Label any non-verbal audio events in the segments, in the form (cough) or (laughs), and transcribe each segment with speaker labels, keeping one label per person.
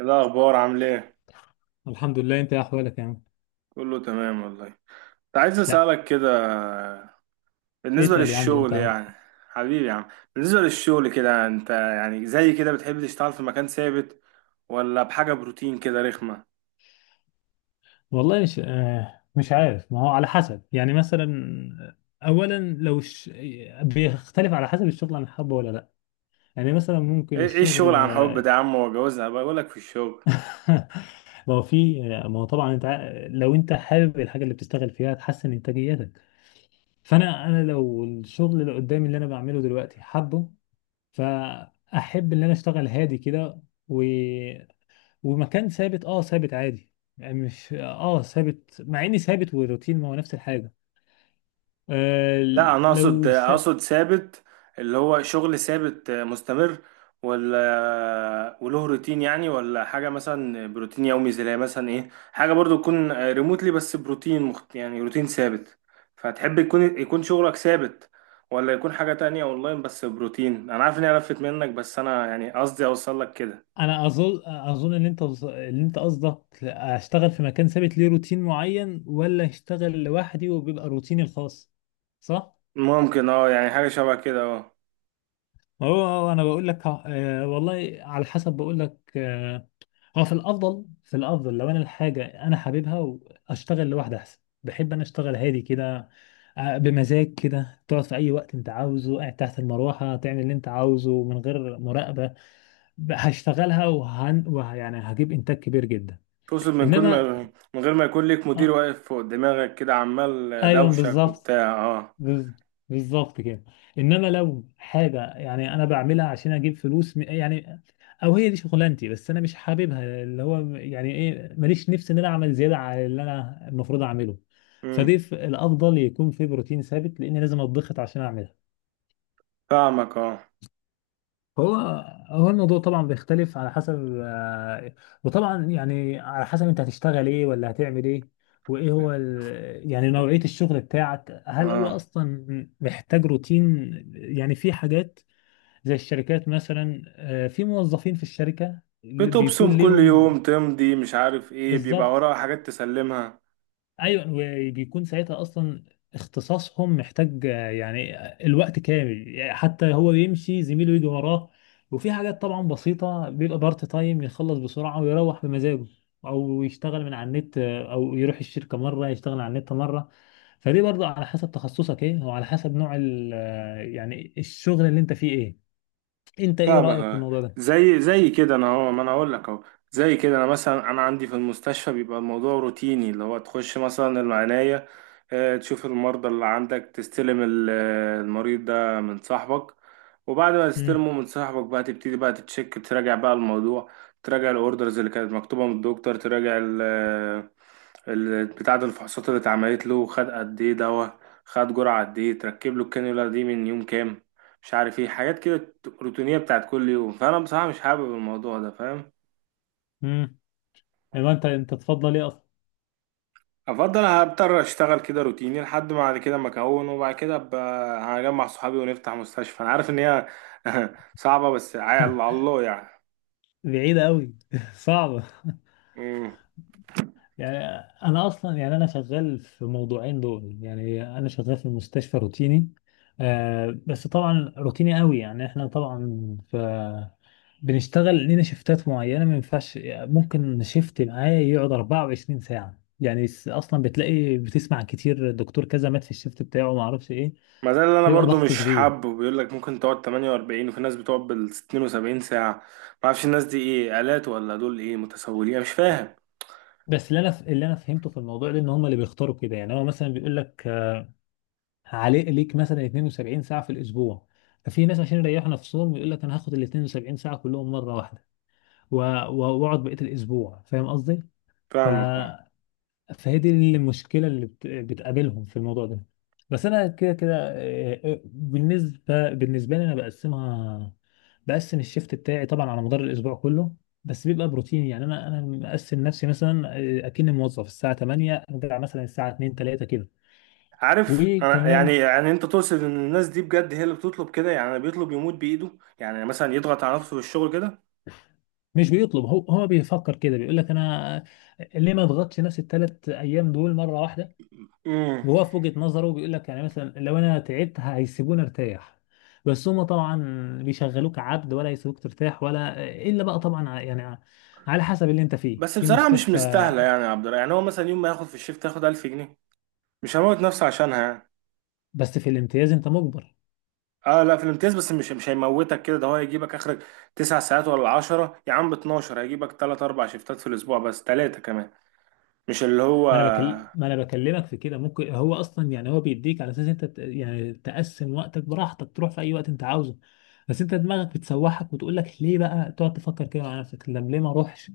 Speaker 1: إيه الأخبار عامل إيه؟
Speaker 2: الحمد لله، انت ايه احوالك يا عم.
Speaker 1: كله تمام والله. كنت عايز
Speaker 2: لا،
Speaker 1: أسألك كده، بالنسبة
Speaker 2: اسأل يا عم انت
Speaker 1: للشغل
Speaker 2: أهو.
Speaker 1: يعني. حبيبي يا عم، بالنسبة للشغل كده، أنت يعني زي كده بتحب تشتغل في مكان ثابت، ولا بحاجة بروتين كده رخمة؟
Speaker 2: والله مش عارف، ما هو على حسب، يعني مثلا، اولا بيختلف على حسب الشغل انا حابه ولا لا، يعني مثلا ممكن
Speaker 1: إيه الشغل
Speaker 2: الشغل
Speaker 1: عن حب ده يا
Speaker 2: آه،
Speaker 1: عم؟ وجوازها، بقولك في الشغل.
Speaker 2: (laughs) ما هو في، ما هو طبعا لو انت حابب الحاجه اللي بتشتغل فيها تحسن انتاجيتك، فانا لو الشغل اللي قدامي اللي انا بعمله دلوقتي حابه، فاحب ان انا اشتغل هادي كده، ومكان ثابت عادي، يعني مش ثابت، مع اني ثابت والروتين ما هو نفس الحاجه. آه
Speaker 1: لا، انا اقصد
Speaker 2: لو س...
Speaker 1: اقصد ثابت، اللي هو شغل ثابت مستمر، ولا وله روتين يعني، ولا حاجه مثلا بروتين يومي، زي مثلا ايه، حاجه برضو تكون ريموتلي، بس بروتين يعني روتين ثابت. فتحب يكون شغلك ثابت ولا يكون حاجه تانية اونلاين بس بروتين؟ انا عارف اني قرفت منك، بس انا يعني قصدي اوصل لك كده.
Speaker 2: انا اظن ان اللي انت قصدك اشتغل في مكان ثابت ليه روتين معين، ولا اشتغل لوحدي وبيبقى روتيني الخاص، صح؟
Speaker 1: ممكن اه يعني حاجه شبه كده اه.
Speaker 2: ما هو انا بقول لك، والله على حسب، بقول لك، هو في الافضل لو انا الحاجه انا حاببها واشتغل لوحدي احسن، بحب انا اشتغل هادي كده، بمزاج كده، تقعد في اي وقت انت عاوزه، قاعد تحت المروحه، تعمل اللي انت عاوزه من غير مراقبه، هشتغلها وهن وه يعني هجيب انتاج كبير جدا.
Speaker 1: تقصد
Speaker 2: انما
Speaker 1: من غير ما يكون ليك مدير
Speaker 2: آه،
Speaker 1: واقف فوق دماغك كده عمال
Speaker 2: ايوه
Speaker 1: دوشك
Speaker 2: بالظبط،
Speaker 1: وبتاع اه؟
Speaker 2: بز- بالظبط كده. انما لو حاجه يعني انا بعملها عشان اجيب فلوس يعني، او هي دي شغلانتي بس انا مش حاببها، اللي هو يعني ايه، ماليش نفس ان انا اعمل زياده على اللي انا المفروض اعمله، فدي،
Speaker 1: مم.
Speaker 2: الافضل يكون في بروتين ثابت لان لازم اتضغط عشان اعملها.
Speaker 1: فاهمك اه
Speaker 2: هو هو الموضوع طبعا بيختلف على حسب، وطبعا يعني على حسب انت هتشتغل ايه ولا هتعمل ايه، وايه يعني نوعية الشغل بتاعك، هل هو
Speaker 1: اه.
Speaker 2: اصلا محتاج روتين؟ يعني في حاجات زي الشركات مثلا، في موظفين في الشركة اللي
Speaker 1: بتبصم
Speaker 2: بيكون
Speaker 1: كل
Speaker 2: ليهم
Speaker 1: يوم، تمضي، مش عارف ايه، بيبقى
Speaker 2: بالظبط،
Speaker 1: وراها حاجات تسلمها.
Speaker 2: ايوه، وبيكون ساعتها اصلا اختصاصهم محتاج، يعني الوقت كامل، يعني حتى هو يمشي زميله يجي وراه، وفي حاجات طبعا بسيطة بيبقى بارت تايم يخلص بسرعة ويروح بمزاجه، او يشتغل من على النت، او يروح الشركة مرة يشتغل على النت مرة، فدي برضه على حسب تخصصك ايه، وعلى حسب نوع ال آه، يعني الشغل اللي انت فيه ايه. انت ايه
Speaker 1: فاهمك
Speaker 2: رأيك في
Speaker 1: اه.
Speaker 2: الموضوع ده؟
Speaker 1: زي كده انا اهو، ما انا اقول لك اهو. زي كده انا مثلا، انا عندي في المستشفى بيبقى الموضوع روتيني، اللي هو تخش مثلا العناية، تشوف المرضى اللي عندك، تستلم المريض ده من صاحبك، وبعد ما
Speaker 2: امم
Speaker 1: تستلمه من صاحبك بقى تبتدي بقى تتشك، تراجع بقى الموضوع، تراجع الاوردرز اللي كانت مكتوبة من الدكتور، تراجع بتاع ده الفحوصات اللي اتعملت له، خد قد ايه دواء، خد جرعة قد ايه، تركب له الكانيولا دي من يوم كام، مش عارف ايه، حاجات كده روتينية بتاعت كل يوم. فانا بصراحة مش حابب الموضوع ده، فاهم.
Speaker 2: امم انت تفضل ايه اصلا؟
Speaker 1: افضل هضطر اشتغل كده روتيني لحد ما بعد كده ما اكون، وبعد كده ابقى هجمع صحابي ونفتح مستشفى. انا عارف ان هي (laughs) صعبة، بس على
Speaker 2: (laughs)
Speaker 1: الله يعني.
Speaker 2: بعيدة قوي، (laughs) صعبة.
Speaker 1: مم.
Speaker 2: يعني انا اصلا، يعني انا شغال في موضوعين دول، يعني انا شغال في المستشفى روتيني، بس طبعا روتيني قوي، يعني احنا طبعا بنشتغل لينا شيفتات معينه، ما ينفعش ممكن شيفت معايا يقعد 24 ساعه، يعني اصلا بتلاقي بتسمع كتير دكتور كذا مات في الشيفت بتاعه، ما اعرفش ايه،
Speaker 1: ما ده اللي انا
Speaker 2: بيبقى
Speaker 1: برضو
Speaker 2: ضغط
Speaker 1: مش
Speaker 2: كبير.
Speaker 1: حابه، بيقول لك ممكن تقعد 48 وفي ناس بتقعد بال 72 ساعة، ما اعرفش الناس دي ايه، آلات ولا دول ايه، متسولين، أنا مش فاهم.
Speaker 2: بس اللي انا فهمته في الموضوع ده ان هم اللي بيختاروا كده، يعني هو مثلا بيقول لك عليه ليك مثلا 72 ساعة في الأسبوع، ففي ناس عشان يريحوا نفسهم يقول لك أنا هاخد ال 72 ساعة كلهم مرة واحدة و- وأقعد بقية الأسبوع، فاهم قصدي؟ ف...
Speaker 1: فاهمك اه.
Speaker 2: فهي دي المشكلة بتقابلهم في الموضوع ده. بس أنا كده كده، بالنسبة لي، أنا بقسمها، بقسم الشيفت بتاعي طبعا على مدار الأسبوع كله، بس بيبقى بروتين، يعني أنا مقسم نفسي مثلا، أكني موظف الساعة 8، أرجع مثلا الساعة 2 3 كده.
Speaker 1: عارف انا
Speaker 2: وكمان
Speaker 1: يعني انت تقصد ان الناس دي بجد هي اللي بتطلب كده، يعني بيطلب يموت بايده، يعني مثلا يضغط على نفسه في الشغل كده.
Speaker 2: مش بيطلب، هو بيفكر كده، بيقول لك انا ليه ما اضغطش نفسي الثلاث ايام دول مره واحده،
Speaker 1: امم.
Speaker 2: وهو في وجهه نظره بيقول لك يعني مثلا لو انا تعبت هيسيبوني ارتاح، بس هما طبعا بيشغلوك عبد، ولا يسيبوك ترتاح، ولا الا بقى طبعا يعني على حسب اللي انت فيه
Speaker 1: بس
Speaker 2: في
Speaker 1: بصراحة مش
Speaker 2: مستشفى،
Speaker 1: مستاهلة يعني يا عبد الرحمن، يعني هو مثلا يوم ما ياخد في الشيفت ياخد 1000 جنيه، مش هموت نفسه عشانها يعني.
Speaker 2: بس في الامتياز انت مجبر.
Speaker 1: اه لا، في الامتياز، بس مش هيموتك كده، ده هو هيجيبك اخرك 9 ساعات ولا عشرة يا عم، ب 12 هيجيبك تلات اربع شيفتات في الاسبوع، بس تلاتة كمان، مش اللي هو.
Speaker 2: ما انا بكلمك في كده، ممكن هو اصلا، يعني هو بيديك على اساس انت يعني تقسم وقتك براحتك، تروح في اي وقت انت عاوزه، بس انت دماغك بتسوحك وتقول لك ليه؟ بقى تقعد تفكر كده مع نفسك، طب ليه ما اروحش؟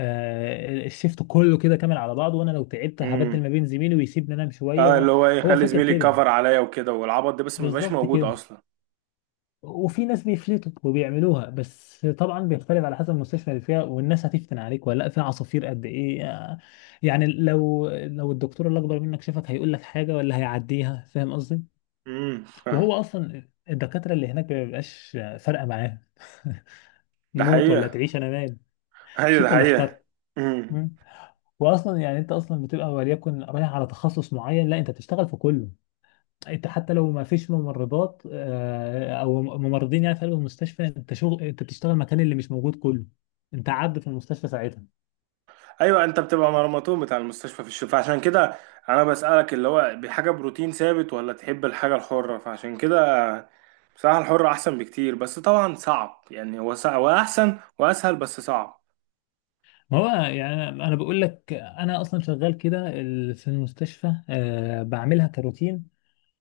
Speaker 2: الشيفت كله كده كامل على بعضه، وانا لو تعبت هبدل
Speaker 1: امم.
Speaker 2: ما بين زميلي ويسيبني انام شويه،
Speaker 1: اه،
Speaker 2: وهو
Speaker 1: اللي هو
Speaker 2: هو
Speaker 1: يخلي
Speaker 2: فاكر
Speaker 1: زميلي
Speaker 2: كده،
Speaker 1: يكفر عليا وكده والعبط ده، بس ما بيبقاش
Speaker 2: بالظبط
Speaker 1: موجود
Speaker 2: كده.
Speaker 1: اصلا.
Speaker 2: وفي ناس بيفلتوا وبيعملوها، بس طبعا بيختلف على حسب المستشفى اللي فيها والناس هتفتن عليك ولا لا، في عصافير قد ايه، يعني لو الدكتور اللي اكبر منك شافك هيقول لك حاجه ولا هيعديها، فاهم قصدي؟
Speaker 1: امم، فاهم.
Speaker 2: وهو اصلا الدكاتره اللي هناك ما بيبقاش فارقه معاهم، (laughs)
Speaker 1: ده
Speaker 2: موت ولا
Speaker 1: حقيقة.
Speaker 2: تعيش، انا مال، مش
Speaker 1: ايوه ده
Speaker 2: انت اللي
Speaker 1: حقيقة.
Speaker 2: اخترت.
Speaker 1: امم.
Speaker 2: مم. واصلا يعني انت اصلا بتبقى وليكن رايح على تخصص معين، لا انت بتشتغل في كله، انت حتى لو ما فيش ممرضات، او ممرضين يعني في قلب المستشفى انت شغل، انت بتشتغل مكان اللي مش موجود كله، انت عبد في المستشفى ساعتها.
Speaker 1: ايوه، انت بتبقى مرمطون بتاع المستشفى في الشفاء، عشان كده انا بسألك اللي هو بحاجه بروتين ثابت ولا تحب الحاجه الحره. فعشان كده بصراحه الحره احسن بكتير، بس طبعا صعب يعني، هو صعب واحسن واسهل، بس صعب.
Speaker 2: ما هو يعني انا بقول لك انا اصلا شغال كده، في المستشفى، بعملها كروتين،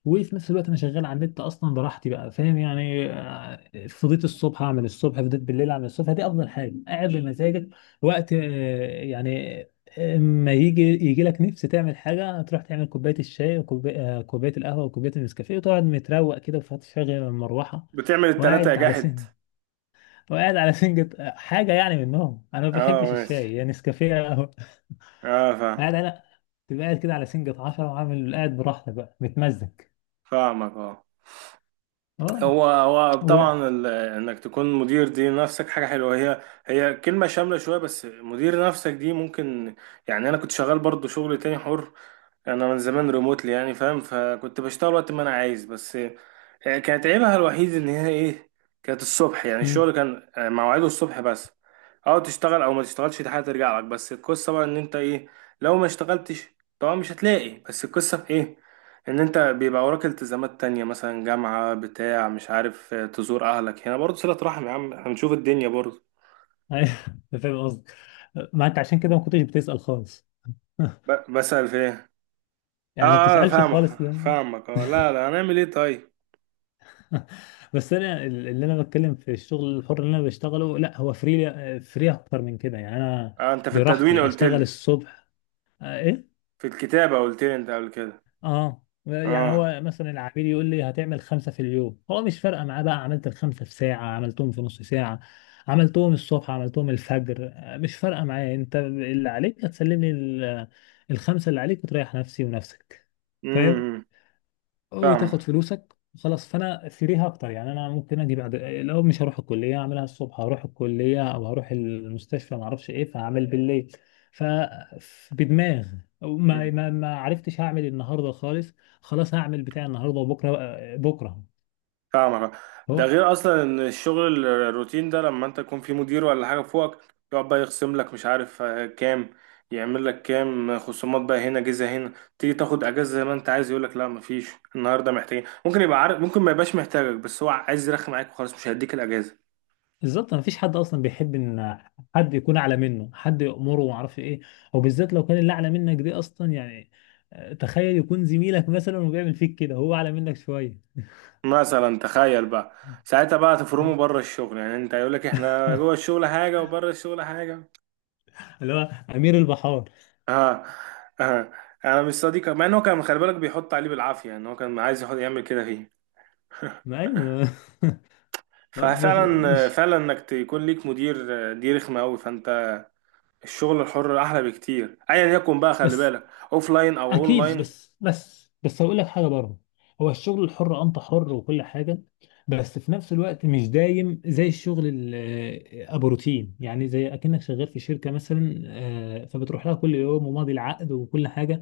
Speaker 2: وفي نفس الوقت انا شغال على النت اصلا براحتي بقى، فاهم يعني، فضيت الصبح اعمل الصبح، فضيت بالليل اعمل الصبح، دي افضل حاجه، قاعد بمزاجك وقت، يعني، ما يجي يجي لك نفس تعمل حاجه، تروح تعمل كوبايه الشاي وكوبايه، كوبايه القهوه وكوبايه النسكافيه، وتقعد متروق كده وتشغل المروحه،
Speaker 1: بتعمل التلاتة يا
Speaker 2: وقاعد على سن
Speaker 1: جاحد.
Speaker 2: وقاعد على سنجة، حاجه يعني منهم، انا ما
Speaker 1: اه،
Speaker 2: بحبش
Speaker 1: ماشي.
Speaker 2: الشاي، يعني نسكافيه يا قهوة.
Speaker 1: اه،
Speaker 2: (laughs)
Speaker 1: فاهم.
Speaker 2: قاعد على تبقى قاعد كده على سنجة 10، وعامل قاعد براحتك بقى متمزج.
Speaker 1: فاهمك اه.
Speaker 2: اه
Speaker 1: هو
Speaker 2: و
Speaker 1: طبعا، انك تكون مدير دي نفسك حاجه حلوه، هي كلمه شامله شويه، بس مدير نفسك دي ممكن. يعني انا كنت شغال برضو شغل تاني حر، انا من زمان ريموتلي يعني، فاهم، فكنت بشتغل وقت ما انا عايز، بس كانت عيبها الوحيد ان هي ايه، كانت الصبح، يعني
Speaker 2: مم.
Speaker 1: الشغل كان مواعيده الصبح بس، او تشتغل او ما تشتغلش دي حاجه ترجع لك. بس القصه بقى ان انت ايه، لو ما اشتغلتش طبعا مش هتلاقي، بس القصه في ايه، ان انت بيبقى وراك التزامات تانية، مثلا جامعه بتاع مش عارف تزور اهلك هنا برضه صله رحم يا عم، هنشوف الدنيا برضه.
Speaker 2: أيوة، (laughs) أنا فاهم قصدك، ما انت عشان كده ما كنتش بتسأل خالص. (laughs)
Speaker 1: بسأل في ايه؟ اه
Speaker 2: يعني ما
Speaker 1: اه،
Speaker 2: بتسألش
Speaker 1: فاهمك
Speaker 2: خالص ده.
Speaker 1: فاهمك اه. لا لا، هنعمل ايه طيب.
Speaker 2: (laughs) بس انا اللي انا بتكلم في الشغل الحر اللي انا بشتغله، لا هو فري فري اكتر من كده، يعني انا
Speaker 1: آه، انت في التدوين
Speaker 2: براحتي
Speaker 1: قلت
Speaker 2: اشتغل
Speaker 1: لي،
Speaker 2: الصبح، إيه؟
Speaker 1: في الكتابة قلت لي انت قبل كده،
Speaker 2: اه، يعني
Speaker 1: اه.
Speaker 2: هو مثلا العميل يقول لي هتعمل خمسة في اليوم، هو مش فارقة معاه بقى عملت الخمسة في ساعة، عملتهم في نص ساعة، عملتهم الصبح، عملتهم الفجر، مش فارقة معايا، انت اللي عليك هتسلم لي الخمسة اللي عليك، وتريح نفسي ونفسك، فاهم،
Speaker 1: امم،
Speaker 2: وتاخد
Speaker 1: فاهمك.
Speaker 2: فلوسك خلاص، فانا سيريها اكتر، يعني انا ممكن اجي بعد، لو مش هروح الكليه اعملها الصبح، هروح الكليه او هروح المستشفى ما اعرفش ايه فهعمل بالليل، ف بدماغ ما
Speaker 1: مم.
Speaker 2: ما ما عرفتش هعمل النهارده خالص، خلاص هعمل بتاع النهارده وبكره بكره.
Speaker 1: فاهمك. ده
Speaker 2: هو
Speaker 1: غير اصلا ان الشغل الروتين ده، لما انت تكون في مدير ولا حاجة فوقك، يقعد بقى يخصم لك مش عارف كام، يعمل لك كام خصومات بقى، هنا جزء هنا، تيجي تاخد اجازة زي ما انت عايز، يقول لك لا مفيش، النهاردة محتاجين، ممكن يبقى عارف، ممكن ما يبقاش محتاجك، بس هو عايز يرخي معاك وخلاص مش هيديك الاجازة.
Speaker 2: بالظبط ما فيش حد اصلا بيحب ان حد يكون اعلى منه، حد يأمره وما اعرفش ايه، وبالذات لو كان اللي اعلى منك دي اصلا، يعني، تخيل يكون زميلك مثلا وبيعمل فيك كده، هو اعلى منك شويه،
Speaker 1: مثلا تخيل بقى، ساعتها بقى تفرموا بره الشغل، يعني انت هيقول لك احنا
Speaker 2: (laughs)
Speaker 1: جوه الشغل حاجة وبره الشغل حاجة.
Speaker 2: اللي هو امير البحار.
Speaker 1: اه. اه، انا مش صديقه، مع ان هو كان خلي بالك بيحط عليه بالعافيه، يعني هو كان عايز يحط يعمل كده فيه.
Speaker 2: ما ايوه، (laughs) بس
Speaker 1: ففعلا
Speaker 2: مش
Speaker 1: فعلا انك تكون ليك مدير دي رخمه قوي. فانت الشغل الحر احلى بكتير ايا يكن بقى، خلي
Speaker 2: بس
Speaker 1: بالك، اوف لاين او اون
Speaker 2: اكيد،
Speaker 1: لاين.
Speaker 2: بس هقول لك حاجه برضه، هو الشغل الحر انت حر وكل حاجه، بس في نفس الوقت مش دايم زي الشغل ابو روتين، يعني زي اكنك شغال في شركه مثلا، فبتروح لها كل يوم وماضي العقد وكل حاجه،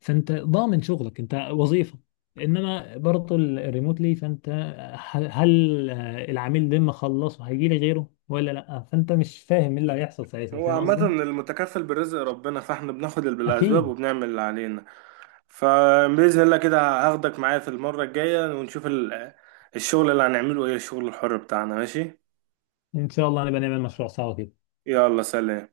Speaker 2: فانت ضامن شغلك، انت وظيفه، انما برضه الريموتلي، فانت هل، العميل لما خلصه هيجي لي غيره ولا لا؟ فانت مش فاهم ايه اللي هيحصل ساعتها،
Speaker 1: هو
Speaker 2: فاهم
Speaker 1: عامه
Speaker 2: قصدي؟
Speaker 1: المتكفل بالرزق ربنا، فاحنا بناخد اللي بالاسباب
Speaker 2: اكيد،
Speaker 1: وبنعمل اللي علينا، فباذن الله كده هاخدك معايا في المره الجايه، ونشوف الشغل اللي هنعمله ايه، الشغل الحر بتاعنا. ماشي،
Speaker 2: ان شاء الله نبقى نعمل مشروع سوا كده.
Speaker 1: يلا سلام.